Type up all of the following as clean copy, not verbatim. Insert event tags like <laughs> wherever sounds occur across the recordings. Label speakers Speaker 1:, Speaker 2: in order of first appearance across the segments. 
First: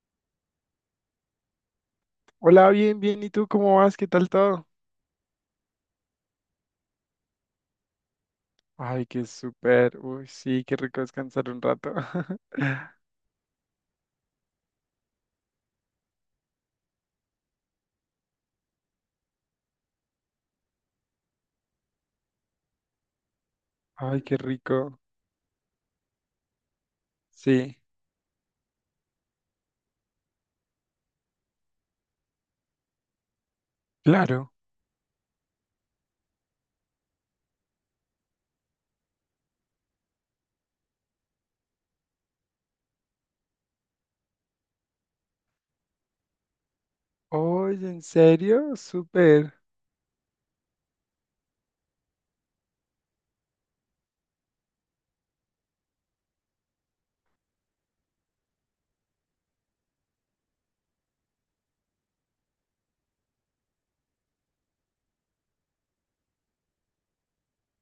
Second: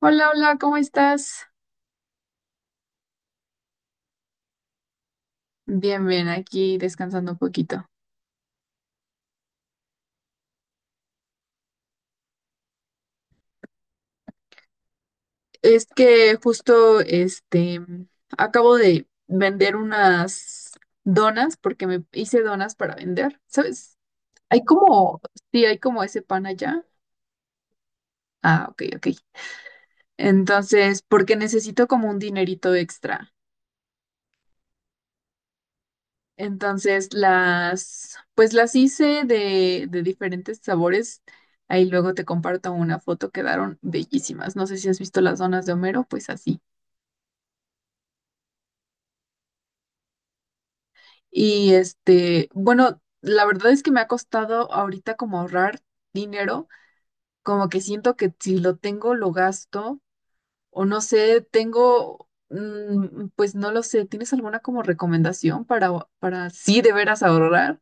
Speaker 1: Hola, hola, ¿cómo estás?
Speaker 2: Hola, bien, bien. ¿Y tú cómo vas? ¿Qué tal todo?
Speaker 1: Bien, bien, aquí descansando un poquito.
Speaker 2: Ay, qué súper. Uy, sí, qué rico descansar un rato. <laughs>
Speaker 1: Es que justo, acabo de vender unas donas porque me hice donas para vender, ¿sabes?
Speaker 2: Ay, qué
Speaker 1: Hay
Speaker 2: rico.
Speaker 1: como, sí, hay como ese pan allá.
Speaker 2: Sí,
Speaker 1: Ah, ok, ok. Entonces, porque necesito como un dinerito extra.
Speaker 2: claro.
Speaker 1: Entonces pues las hice de diferentes sabores. Ahí luego te comparto una foto, quedaron bellísimas. No sé si has visto las donas de Homero, pues así.
Speaker 2: Oye, ¿en serio? Súper.
Speaker 1: Y bueno, la verdad es que me ha costado ahorita como ahorrar dinero, como que siento que si lo tengo lo gasto o no sé, pues no lo sé, ¿tienes alguna como recomendación para sí de veras ahorrar?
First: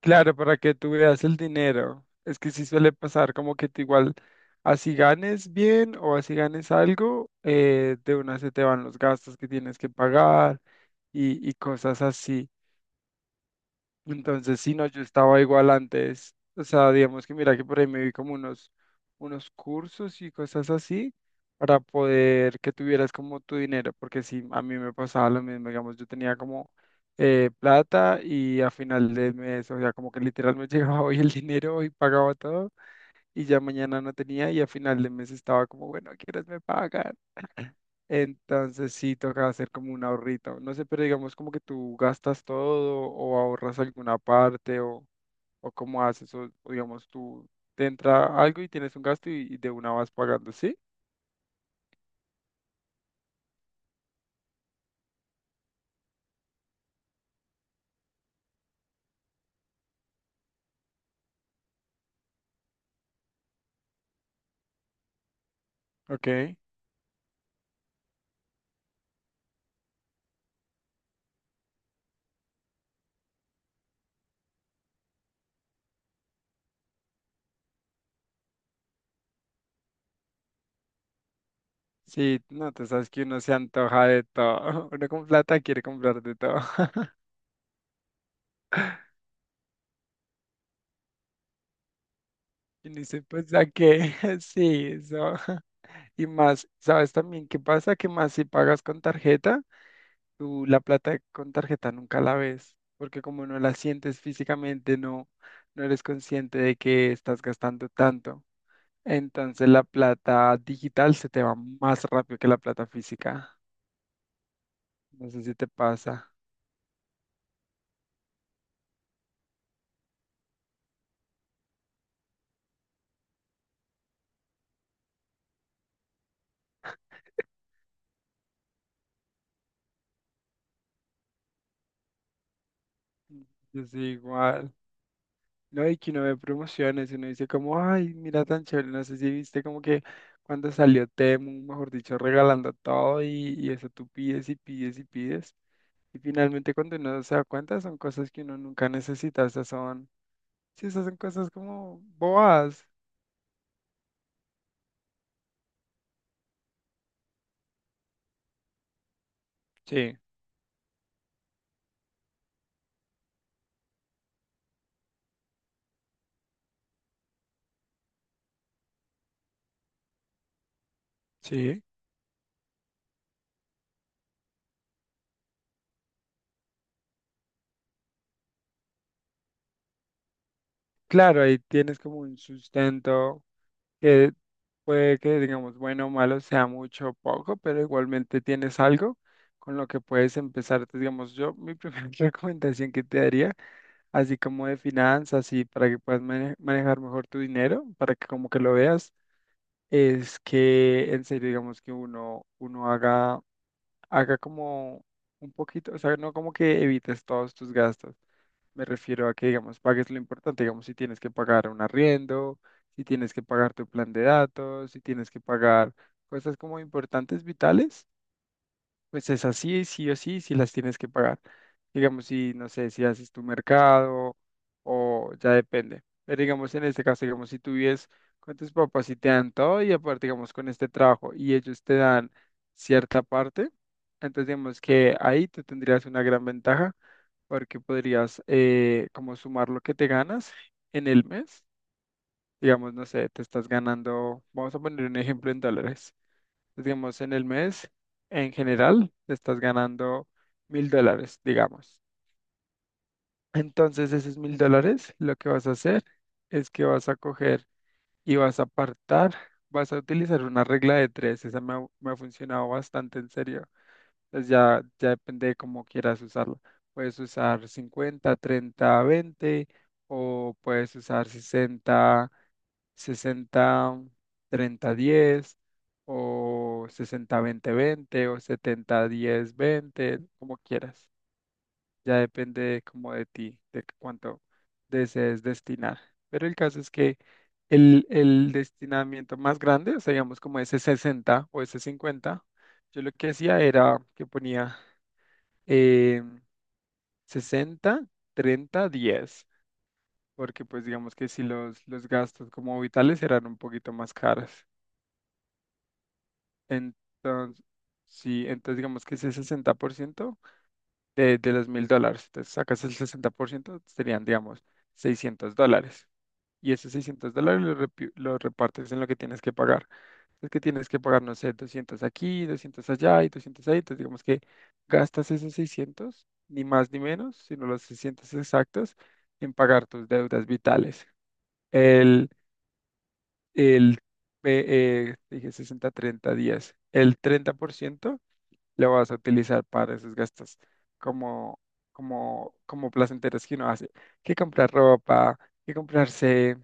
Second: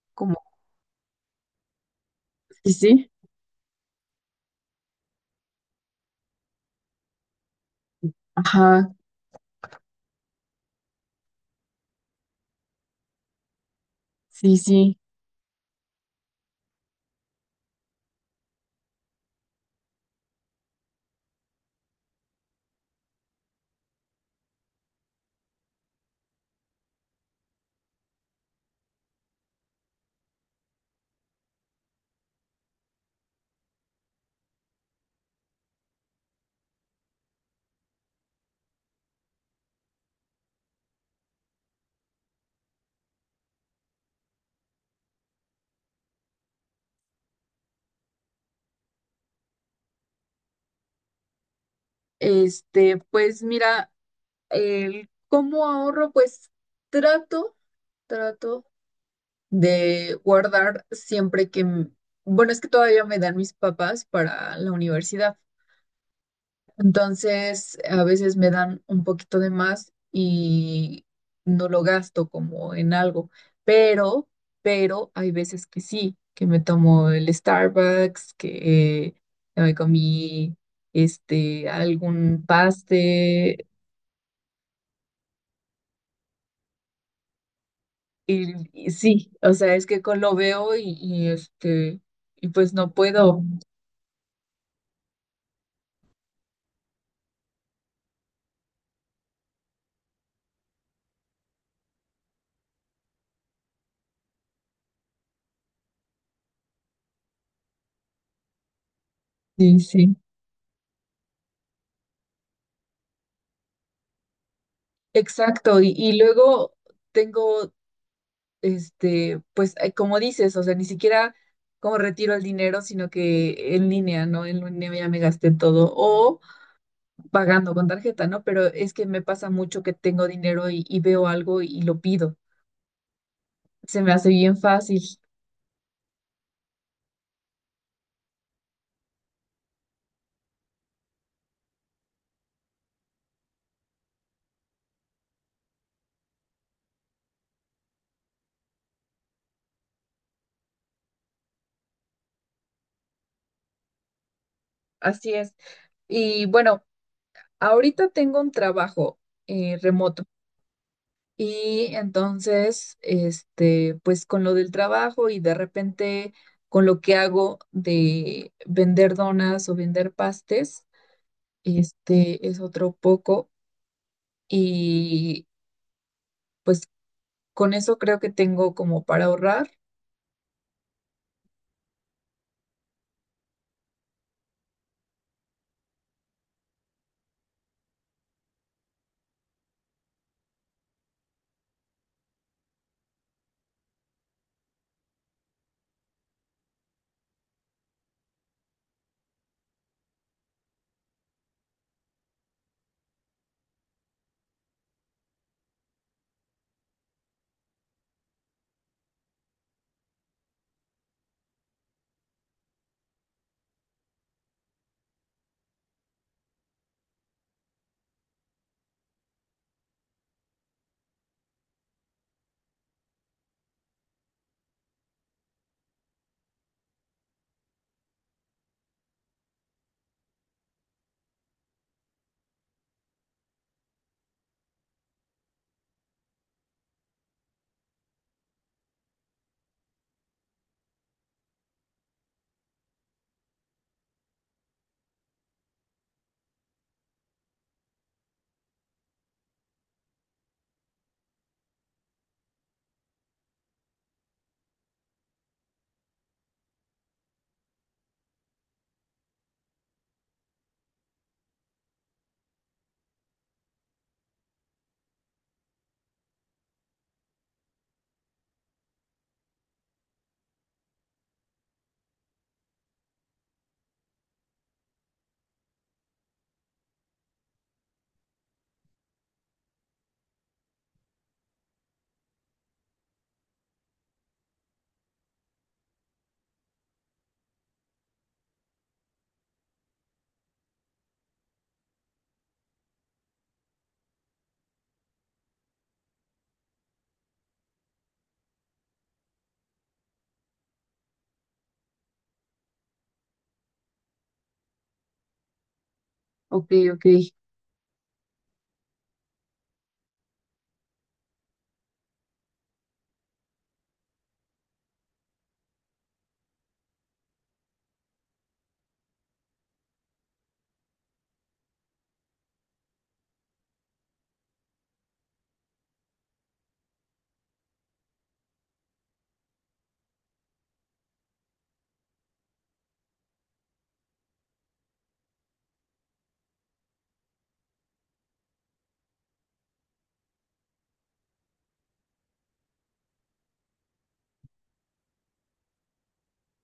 Speaker 2: Claro,
Speaker 1: Como,
Speaker 2: para que tú veas el dinero. Es que sí
Speaker 1: sí,
Speaker 2: suele
Speaker 1: sí.
Speaker 2: pasar como que tú igual, así ganes bien o así ganes algo, de una se te van
Speaker 1: Ajá,
Speaker 2: los gastos que tienes que pagar y cosas así.
Speaker 1: sí,
Speaker 2: Entonces, si no,
Speaker 1: sí.
Speaker 2: yo estaba igual antes. O sea, digamos que mira que por ahí me vi como unos cursos y cosas así para poder que tuvieras como tu dinero, porque si a mí me pasaba lo mismo, digamos, yo tenía como plata y a final del mes, o sea, como que literal me <laughs> llegaba hoy el dinero y pagaba todo y ya mañana no tenía y a final del mes estaba como, bueno, ¿quieres me pagas? Entonces sí toca hacer como un ahorrito. No sé, pero digamos como que tú gastas todo o ahorras alguna parte o cómo haces o digamos tú te entra algo y tienes un gasto y de una vas pagando, ¿sí?
Speaker 1: Pues mira, el cómo ahorro, pues trato, trato de guardar siempre que, bueno, es que todavía me dan mis papás para la universidad.
Speaker 2: Ok.
Speaker 1: Entonces, a veces me dan un poquito de más y no lo gasto como en algo, pero, pero hay veces que sí, que me tomo el Starbucks, que me comí
Speaker 2: Sí,
Speaker 1: algún
Speaker 2: no, tú sabes que uno se
Speaker 1: paste.
Speaker 2: antoja de todo. <laughs> Uno con plata quiere comprar de todo. <laughs>
Speaker 1: Y sí, o sea, es que lo veo y y pues
Speaker 2: Y
Speaker 1: no
Speaker 2: ni se
Speaker 1: puedo.
Speaker 2: piensa que <laughs> sí, eso. <laughs> Y más, ¿sabes también qué pasa? Que más si pagas con tarjeta, tú la plata con tarjeta nunca la ves. Porque como no la sientes físicamente, no eres consciente de que estás gastando tanto. Entonces
Speaker 1: Sí,
Speaker 2: la
Speaker 1: sí.
Speaker 2: plata digital se te va más rápido que la plata física. No sé si te
Speaker 1: Exacto. Y,
Speaker 2: pasa.
Speaker 1: y luego tengo, pues como dices, o sea, ni siquiera como retiro el dinero, sino que en línea, ¿no? En línea ya me gasté todo. O pagando con tarjeta, ¿no? Pero es que me pasa mucho que tengo dinero y veo algo y lo pido.
Speaker 2: Yo
Speaker 1: Se
Speaker 2: soy
Speaker 1: me hace bien
Speaker 2: igual.
Speaker 1: fácil.
Speaker 2: No, y que uno ve promociones, uno dice como, ay, mira tan chévere, no sé si viste como que cuando salió Temu, mejor dicho, regalando todo y eso tú pides y pides y pides. Y finalmente cuando uno se da cuenta son cosas que uno nunca necesita, esas son, sí, esas son cosas como boas.
Speaker 1: Así es. Y bueno, ahorita tengo un trabajo
Speaker 2: Sí,
Speaker 1: remoto. Y entonces, pues con lo del trabajo y de repente con lo que hago de vender donas o vender pastes,
Speaker 2: sí.
Speaker 1: este es otro poco. Y pues con eso creo que tengo como para ahorrar.
Speaker 2: Claro, ahí tienes como un sustento. Que puede que, digamos, bueno o malo sea mucho o poco, pero igualmente tienes algo con lo que puedes empezar. Entonces, digamos, yo mi primera <laughs> recomendación que te daría, así como de finanzas y para que puedas manejar mejor tu dinero, para que como que lo veas, es que en serio, digamos, que uno haga como un poquito, o sea, no como que evites todos tus gastos. Me refiero a que, digamos, pagues lo importante, digamos, si tienes que pagar un arriendo, si tienes que pagar tu plan de datos, si tienes que pagar cosas como importantes, vitales, pues es así, sí o sí, si las tienes que pagar. Digamos, si, no sé, si haces tu mercado o ya depende. Pero digamos, en este caso, digamos, si tú vives con tus papás y te dan todo y aparte, digamos, con este trabajo y ellos te dan cierta parte, entonces digamos que ahí tú tendrías una gran ventaja porque podrías como sumar lo que te ganas en el mes. Digamos, no sé, te estás ganando, vamos a poner un ejemplo en dólares, digamos, en el mes, en general, estás ganando 1.000 dólares, digamos. Entonces, esos mil dólares, lo que vas a hacer es que vas a coger y vas a apartar, vas a utilizar una regla de tres. Esa me ha funcionado bastante en serio. Entonces ya depende de cómo quieras usarlo. Puedes usar 50, 30, 20 o puedes usar 60, 60, 30, 10 o 60, 20, 20 o setenta, diez, veinte, como quieras. Ya depende como de ti, de cuánto desees destinar. Pero el caso es que el destinamiento más grande, o sea, digamos como ese 60 o ese 50, yo lo que hacía era que ponía eh, 60, 30, 10, porque pues digamos que si los gastos como vitales eran un poquito más caros.
Speaker 1: Ok, ok.
Speaker 2: Entonces, sí, entonces digamos que ese 60% de los mil dólares, entonces sacas el 60% serían digamos 600 dólares. Y esos 600 dólares los repartes en lo que tienes que pagar. Es que tienes que pagar, no sé, 200 aquí, 200 allá y 200 ahí. Entonces, digamos que gastas esos seiscientos ni más ni menos, sino los 600 exactos, en pagar tus deudas vitales. El, el eh, dije 60 30 días. El 30% lo vas a utilizar para esos gastos como, como placenteros que uno hace, que comprar ropa, que comprarse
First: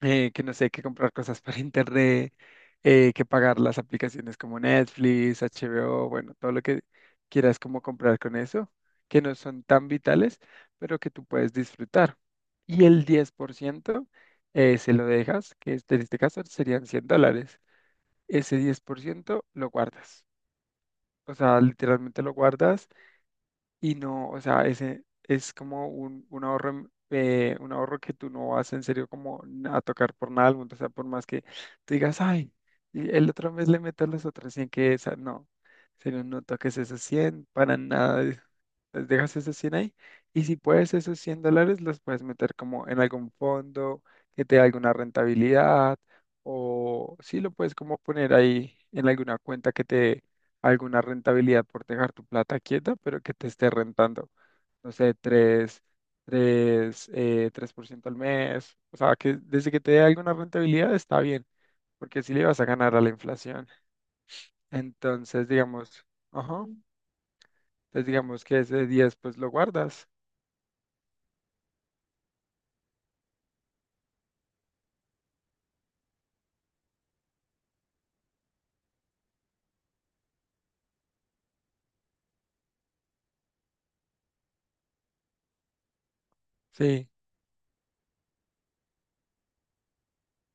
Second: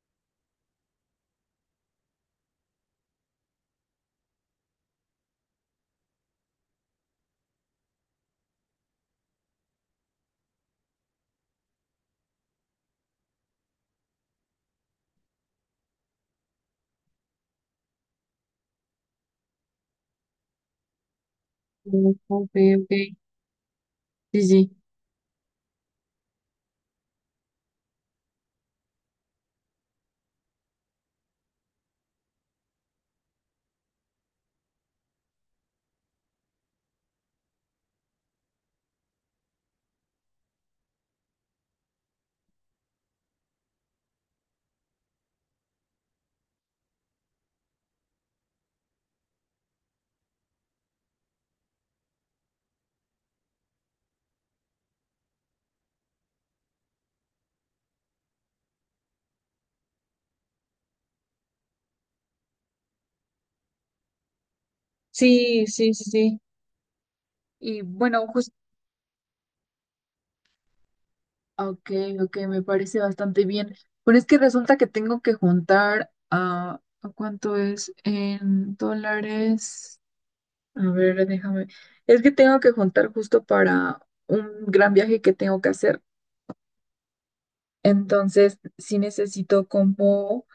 Speaker 2: que no sé, que comprar cosas para internet, que pagar las aplicaciones como Netflix, HBO, bueno, todo lo que quieras como comprar con eso, que no son tan vitales, pero que tú puedes disfrutar. Y el 10% se lo dejas, en este caso serían 100 dólares. Ese 10% lo guardas. O sea,
Speaker 1: Mm,
Speaker 2: literalmente lo
Speaker 1: ok,
Speaker 2: guardas
Speaker 1: ok.
Speaker 2: y no, o
Speaker 1: Sí,
Speaker 2: sea,
Speaker 1: sí.
Speaker 2: ese es como un ahorro que tú no vas en serio como a tocar por nada del mundo. O sea, por más que tú digas, ay, y el otro mes le meto las otras cien que esa, no. En serio, no toques esos 100 para nada. Pues dejas esos 100 ahí. Y si puedes, esos 100 dólares los puedes meter como en algún fondo que te dé alguna rentabilidad. O sí, lo puedes como poner ahí en alguna cuenta que te dé alguna rentabilidad por dejar tu plata quieta, pero que te esté rentando, no sé, tres por ciento al mes. O sea, que desde que te dé alguna rentabilidad está bien, porque si le vas a ganar a la inflación. Entonces,
Speaker 1: Sí, sí, sí,
Speaker 2: digamos,
Speaker 1: sí.
Speaker 2: ajá,
Speaker 1: Y
Speaker 2: entonces
Speaker 1: bueno,
Speaker 2: digamos que ese 10 pues lo guardas.
Speaker 1: ok, ok, me parece bastante bien. Pero es que resulta que tengo que juntar ¿a ¿cuánto es en dólares? A ver, déjame. Es que tengo que juntar justo para un gran viaje que tengo que hacer.
Speaker 2: Sí,
Speaker 1: Entonces, sí necesito como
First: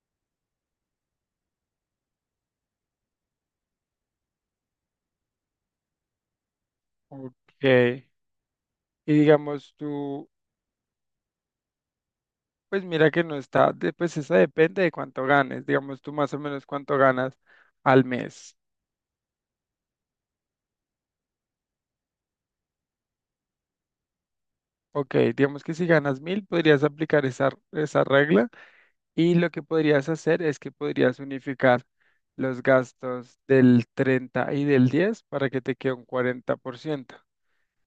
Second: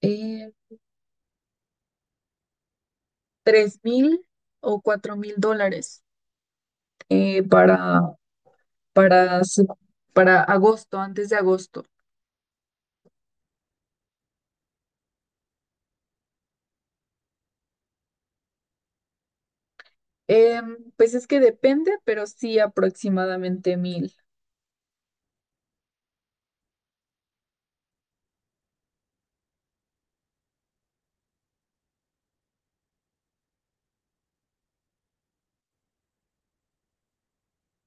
Speaker 1: eh, 3000 o 4000 dólares eh,
Speaker 2: ok.
Speaker 1: para,
Speaker 2: Y
Speaker 1: para, se-
Speaker 2: digamos tú,
Speaker 1: para agosto, antes de agosto.
Speaker 2: pues mira que no está, pues eso depende de cuánto ganes. Digamos tú más o menos cuánto ganas al mes.
Speaker 1: Em, pues es que depende, pero sí aproximadamente 1000.
Speaker 2: Ok, digamos que si ganas mil, podrías aplicar esa regla y lo que podrías hacer es que podrías unificar los gastos del 30 y del 10 para que te quede un 40%.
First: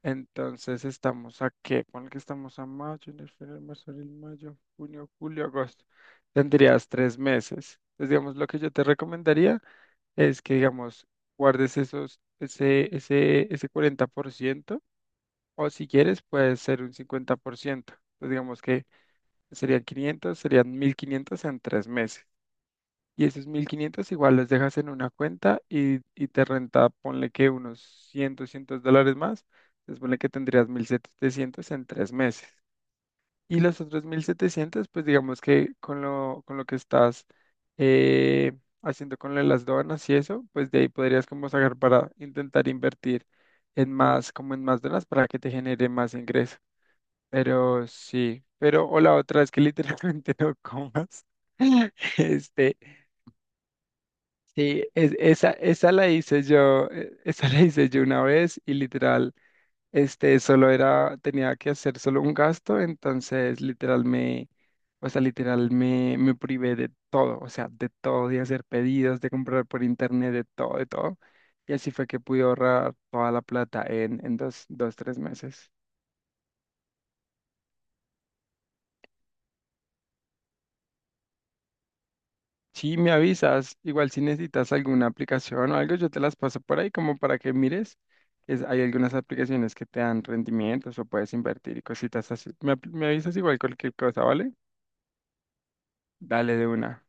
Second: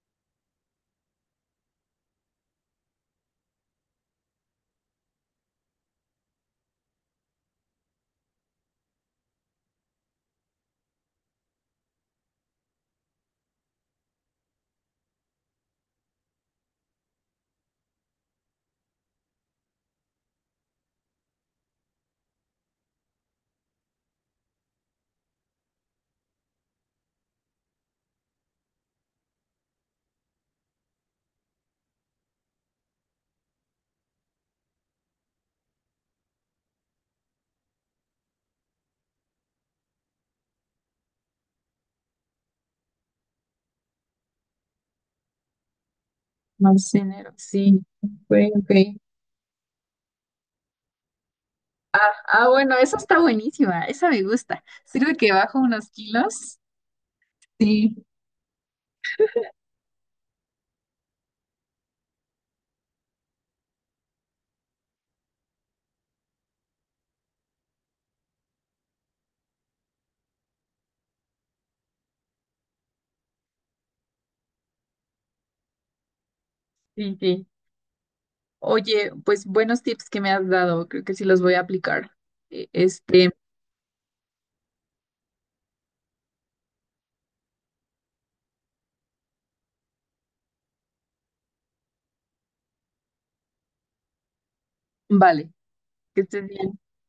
Speaker 2: Entonces estamos a qué, pon que estamos a mayo, enero, febrero, marzo, abril, mayo, junio, julio, agosto. Tendrías 3 meses. Entonces, digamos, lo que yo te recomendaría es que, digamos, guardes ese 40%. O si quieres, puede ser un 50%, pues digamos que serían 1500 en tres meses. Y esos 1500 igual los dejas en una cuenta y te renta, ponle que unos 100 200 dólares más. Entonces, ponle que tendrías 1700 en tres meses. Y los otros 1700 pues digamos que con lo, que estás eh, haciendo con lo de las donas y eso, pues de ahí podrías como sacar para intentar invertir en más, como en más donas para que te genere más ingreso.
Speaker 1: Más dinero, sí.
Speaker 2: Pero
Speaker 1: Ok,
Speaker 2: sí,
Speaker 1: ok.
Speaker 2: pero o la otra es que literalmente <laughs> no comas. <laughs>
Speaker 1: Ah, bueno,
Speaker 2: Este,
Speaker 1: esa está buenísima, esa me gusta.
Speaker 2: sí,
Speaker 1: Sirve que
Speaker 2: esa,
Speaker 1: bajo unos
Speaker 2: esa la hice
Speaker 1: kilos.
Speaker 2: yo, esa la hice
Speaker 1: Sí,
Speaker 2: yo una vez y literal, este, solo era, tenía que hacer solo un gasto, entonces literal me privé de todo, o sea, de todo, de hacer pedidos, de comprar por internet, de todo, de todo. Y así fue que pude ahorrar toda la plata en dos, dos, tres meses.
Speaker 1: sí, sí. Oye, pues buenos tips que me has dado, creo que sí los voy a aplicar. E-
Speaker 2: Sí, me
Speaker 1: Este,
Speaker 2: avisas. Igual si necesitas alguna aplicación o algo, yo te las paso por ahí como para que mires. Hay algunas aplicaciones que te dan rendimientos o puedes invertir y cositas así. Me avisas igual cualquier cosa, ¿vale?
Speaker 1: vale, que estés
Speaker 2: Dale de
Speaker 1: bien.
Speaker 2: una.